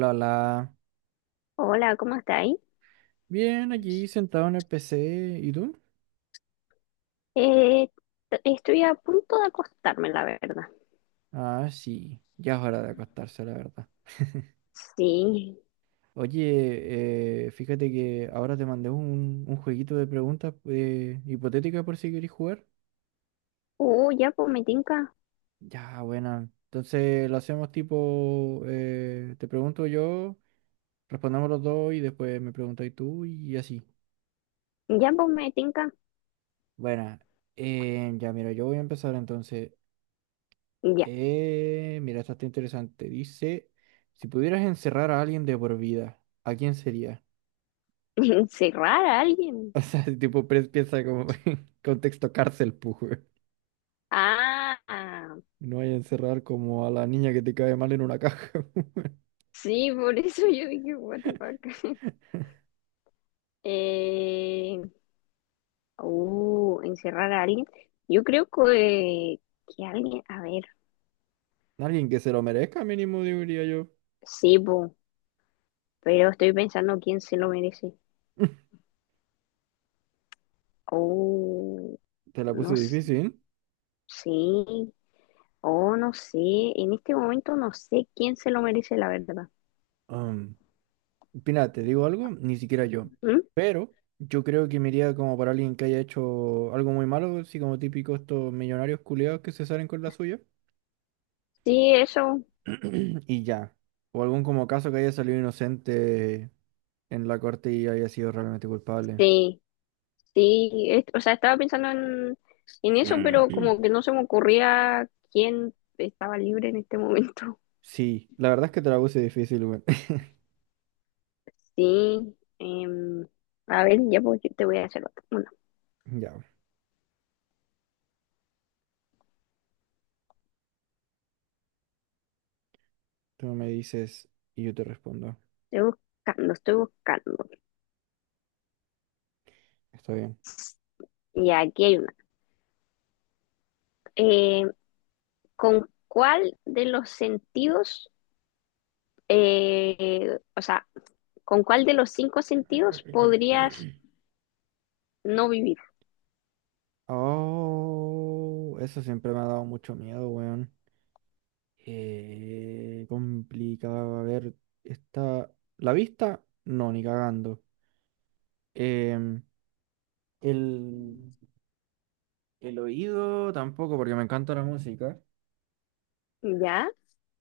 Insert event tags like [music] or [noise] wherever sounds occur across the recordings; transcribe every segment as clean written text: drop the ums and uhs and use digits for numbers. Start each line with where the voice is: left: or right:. right: La la.
left: Hola, ¿cómo estáis?
right: Bien, aquí sentado en el PC. ¿Y tú?
left: Eh, t- estoy a punto de acostarme, la verdad.
right: Ah, sí. Ya es hora de acostarse, la verdad. [laughs]
left: Sí.
right: Oye, fíjate que ahora te mandé un jueguito de preguntas hipotéticas por si querés jugar.
left: Ya pues me tinca.
right: Ya, buena. Entonces lo hacemos tipo, te pregunto yo, respondemos los dos y después me preguntas tú y así.
left: Ya pues me tinca.
right: Buena. Ya, mira, yo voy a empezar entonces.
left: Ya.
right: Mira, esta está interesante. Dice, si pudieras encerrar a alguien de por vida, ¿a quién sería? [laughs]
left: [laughs] Encerrar a alguien.
right: O sea, si tipo, piensa como [laughs] en contexto cárcel, pues.
left: Ah, ah.
right: No vaya a encerrar como a la niña que te cae mal en una caja. [laughs]
left: Sí, por eso yo dije, what the fuck. [laughs] Eh, encerrar a alguien. Yo creo que alguien, a ver,
right: Alguien que se lo merezca, mínimo, diría yo.
left: sí, po, pero estoy pensando quién se lo merece.
right: [laughs]
left: Oh,
right: Te la
left: no
right: puse difícil.
left: sé. Oh, no sé, en este momento no sé quién se lo merece, la verdad.
right: Um, mira, te digo algo, ni siquiera yo.
left: ¿Mm?
right: Pero yo creo que me iría como para alguien que haya hecho algo muy malo, así como típico estos millonarios culiados que se salen con la suya.
left: Sí, eso,
right: [clears throat] Y ya. O algún como caso que haya salido inocente en la corte y haya sido realmente culpable.
left: sí, sí, es- o sea, estaba pensando en eso, pero
right: [clears throat]
left: como que no se me ocurría quién estaba libre en este momento. [laughs]
right: Sí, la verdad es que te la puse difícil, güey. [laughs]
left: Sí, a ver, ya pues, yo te voy a hacer otra. Bueno,
right: Ya, tú me dices y yo te respondo.
left: estoy buscando, estoy buscando.
right: Está bien.
left: Y aquí hay una. Eh, ¿Con cuál de los sentidos, o sea, con cuál de los cinco sentidos podrías
right: [clears throat]
left: no vivir?
right: Oh, eso siempre me ha dado mucho miedo, weón. Complicado. A ver, está. La vista, no, ni cagando. Em, el. El oído tampoco, porque me encanta la música.
left: ¿Ya?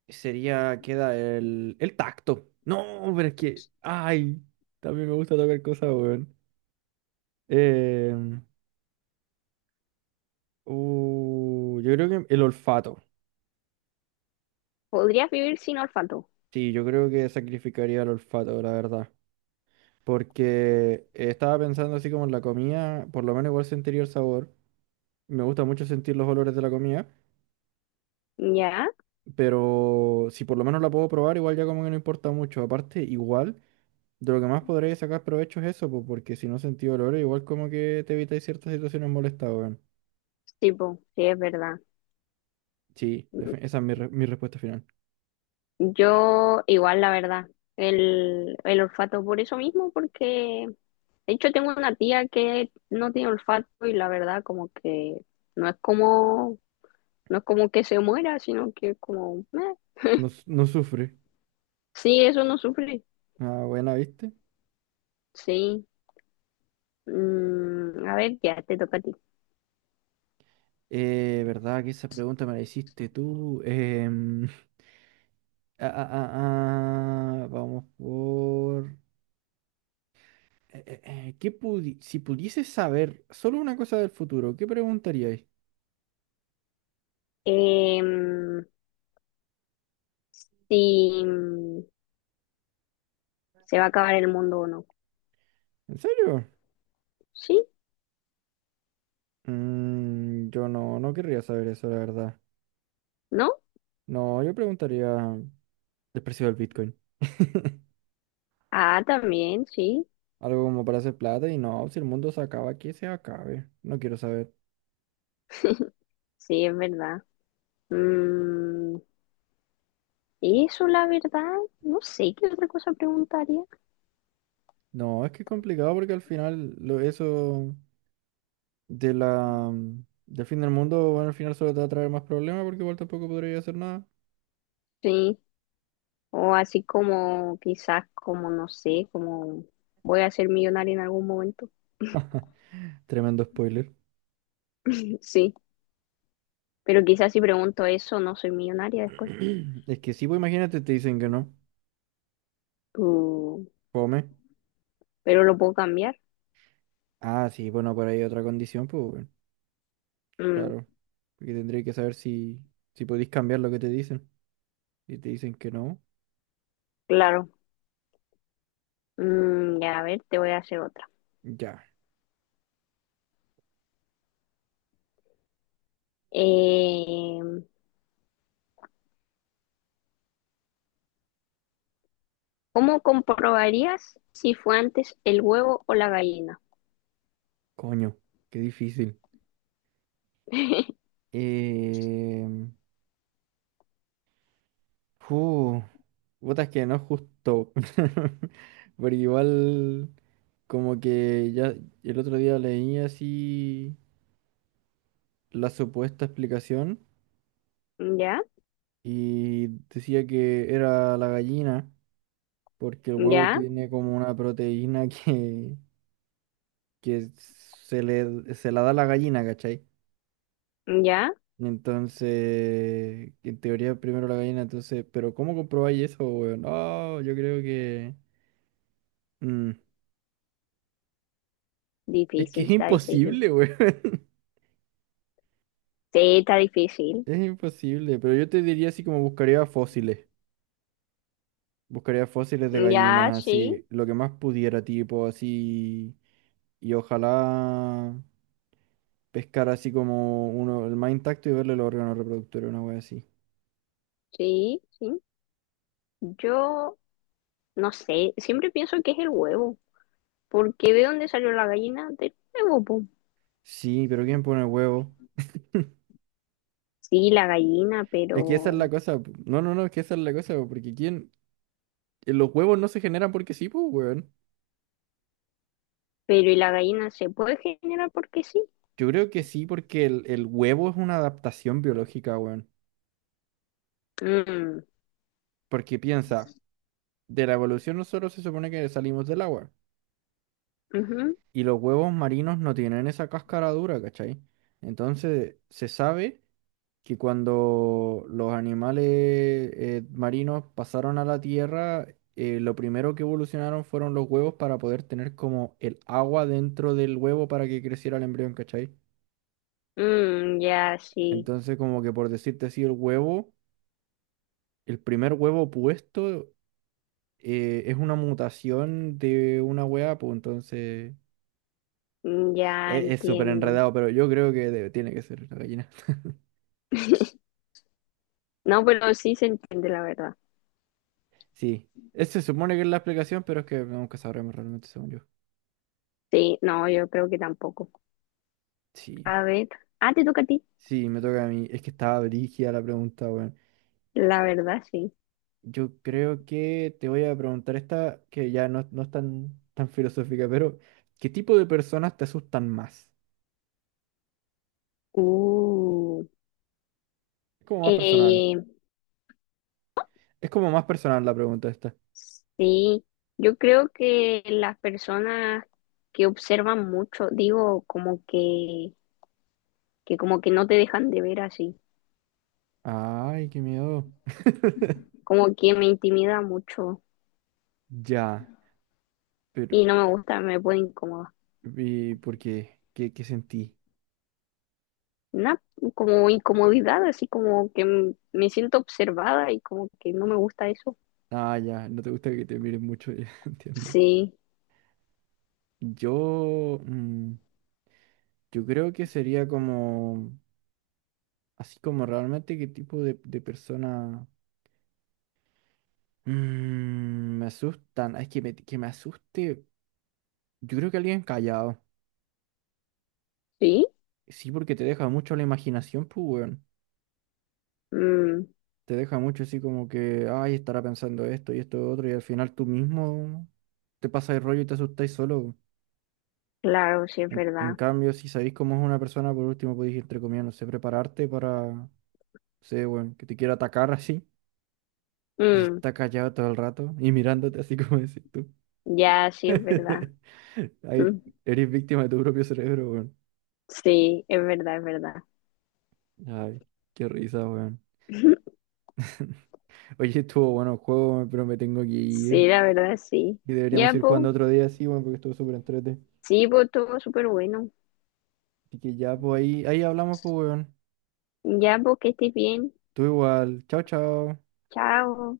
right: Sería, queda el tacto. No, pero es que, ay, también me gusta tocar cosas, weón. Em, yo creo que el olfato.
left: ¿Podrías vivir sin olfato?
right: Sí, yo creo que sacrificaría el olfato, la verdad. Porque estaba pensando así como en la comida, por lo menos igual sentiría el sabor. Me gusta mucho sentir los olores de la comida,
left: ¿Ya?
right: pero si por lo menos la puedo probar, igual ya como que no importa mucho. Aparte, igual. De lo que más podréis sacar provecho es eso, po, porque si no sentí dolor, igual como que te evitáis ciertas situaciones molestas, weón.
left: Sí, po, sí, es verdad.
right: Sí, esa es mi, mi respuesta final.
left: Yo igual, la verdad, el olfato por eso mismo, porque de hecho tengo una tía que no tiene olfato y la verdad como que no es como, no es como que se muera, sino que es como, "Meh".
right: No, no sufre.
left: Sí, eso no sufre,
right: Ah, buena, ¿viste?
left: sí. Mm, a ver, ya te toca a ti.
right: Verdad que esa pregunta me la hiciste tú. [laughs] Vamos por... ¿qué si pudieses saber solo una cosa del futuro, ¿qué preguntaríais?
left: Em, si se va a acabar el mundo o no.
right: ¿En serio?
left: Sí,
right: Mm, yo no, no querría saber eso, la verdad.
left: ¿no?
right: No, yo preguntaría el precio del Bitcoin. [laughs]
left: Ah, también, sí.
right: Algo como para hacer plata y no, si el mundo se acaba, aquí se acabe. No quiero saber.
left: Sí, es verdad. Mm, eso, la verdad, no sé qué otra cosa preguntaría.
right: No, es que es complicado porque al final lo, eso de la, del fin del mundo, bueno, al final solo te va a traer más problemas porque igual tampoco podría hacer nada.
left: Sí, o así como quizás, como no sé, como voy a ser millonaria en algún momento.
right: Tremendo spoiler.
left: Sí, pero quizás si pregunto eso, no soy millonaria después.
right: [clears throat] Es que sí, pues imagínate, te dicen que no.
left: Mm,
right: Come.
left: pero lo puedo cambiar.
right: Ah, sí, bueno, por ahí otra condición, pues bueno,
left: Mm,
right: claro. Porque tendría que saber si, si podéis cambiar lo que te dicen. Y te dicen que no.
left: claro. Mm, ya, a ver, te voy a hacer otra.
right: Ya,
left: Eh, ¿Cómo comprobarías si fue antes el huevo o la gallina?
right: coño, qué difícil.
left: [laughs]
right: Eh, uh, puta, es que no es justo. [laughs] Porque igual, como que ya el otro día leí así la supuesta explicación
left: ¿Ya?
right: y decía que era la gallina, porque el huevo
left: ¿Ya?
right: tiene como una proteína [laughs] que se la da la gallina, ¿cachai?
left: ¿Ya?
right: Entonces, en teoría primero la gallina, entonces, pero ¿cómo comprobáis eso, weón? No, yo creo que... mm, es que
left: Difícil,
right: es
left: está difícil.
right: imposible, güey. [laughs]
left: Sí, está difícil.
right: Es imposible, pero yo te diría así como buscaría fósiles. Buscaría fósiles de
left: Ya,
right: gallinas,
left: sí,
right: así, lo que más pudiera, tipo, así. Y ojalá pescar así como uno, el más intacto y verle los órganos reproductores, una wea así.
left: sí, sí. Yo no sé, siempre pienso que es el huevo, porque ¿de dónde salió la gallina? Del huevo, po.
right: Sí, pero ¿quién pone huevo?
left: Sí, la gallina,
right: Es que esa es la cosa. Pu. No, no, no, es que esa es la cosa, porque ¿quién? Los huevos no se generan porque sí, pues, weón.
left: pero ¿y la gallina se puede generar porque sí?
right: Yo creo que sí, porque el huevo es una adaptación biológica, weón.
left: Mm,
right: Porque piensa. De la evolución nosotros se supone que salimos del agua.
left: ujú,
right: Y los huevos marinos no tienen esa cáscara dura, ¿cachai? Entonces se sabe que cuando los animales marinos pasaron a la tierra, lo primero que evolucionaron fueron los huevos para poder tener como el agua dentro del huevo para que creciera el embrión, ¿cachai?
left: mm, ya, sí,
right: Entonces como que por decirte así, el huevo, el primer huevo puesto es una mutación de una hueá, pues entonces...
left: ya
right: Es súper
left: entiendo.
right: enredado, pero yo creo que tiene que ser la gallina.
left: No, pero sí se entiende la verdad.
right: Sí. Ese se supone que es la explicación, pero es que nunca sabremos realmente, según yo.
left: Sí, no, yo creo que tampoco.
right: Sí.
left: A ver, ah, te toca a ti.
right: Sí, me toca a mí. Es que estaba brígida la pregunta, weón.
left: La verdad, sí.
right: Yo creo que te voy a preguntar esta, que ya no, no es tan, tan filosófica, pero ¿qué tipo de personas te asustan más?
left: Uh.
right: Es como más personal.
left: Eh,
right: Es como más personal la pregunta esta.
left: sí, yo creo que las personas que observan mucho, digo, como que como que no te dejan de ver así,
right: Ay, qué miedo. [laughs]
left: como que me intimida mucho
right: Ya, pero
left: y no me gusta, me pone incómoda.
right: ¿y por qué? ¿Qué, qué sentí?
left: Una como incomodidad, así como que m- me siento observada y como que no me gusta eso.
right: Ah, ya, no te gusta que te miren mucho, [laughs] ya entiendo.
left: Sí,
right: Yo, mm, yo creo que sería como, así como realmente qué tipo de persona mm, me asustan. Ah, es que me asuste, yo creo que alguien callado.
left: sí,
right: Sí, porque te deja mucho a la imaginación, pues, weón.
left: mm,
right: Te deja mucho así como que, ay, estará pensando esto y esto y otro, y al final tú mismo te pasas el rollo y te asustáis solo.
left: claro, sí es
right: En
left: verdad.
right: cambio, si sabéis cómo es una persona, por último podéis, entre comillas, no sé, prepararte para, no sé, weón, que te quiera atacar así. Pero si
left: Mm,
right: está callado todo el rato y mirándote así como decís tú.
left: ya, sí es
right: [laughs]
left: verdad. [laughs]
right: Ahí
left: Mm,
right: eres víctima de tu propio cerebro, weón.
left: sí, es verdad, es verdad.
right: Ay, qué risa, weón. [laughs] Oye, estuvo bueno el juego, weón, pero me tengo que
left: Sí,
right: ir.
left: la verdad, sí.
right: Y deberíamos
left: Ya,
right: ir jugando
left: pues,
right: otro día, sí, weón, porque estuvo súper entrete.
left: sí, pues, todo súper bueno.
right: Así que ya, pues ahí, ahí hablamos, pues, weón.
left: Ya, pues, que estés bien.
right: Tú igual. Chao, chao.
left: Chao.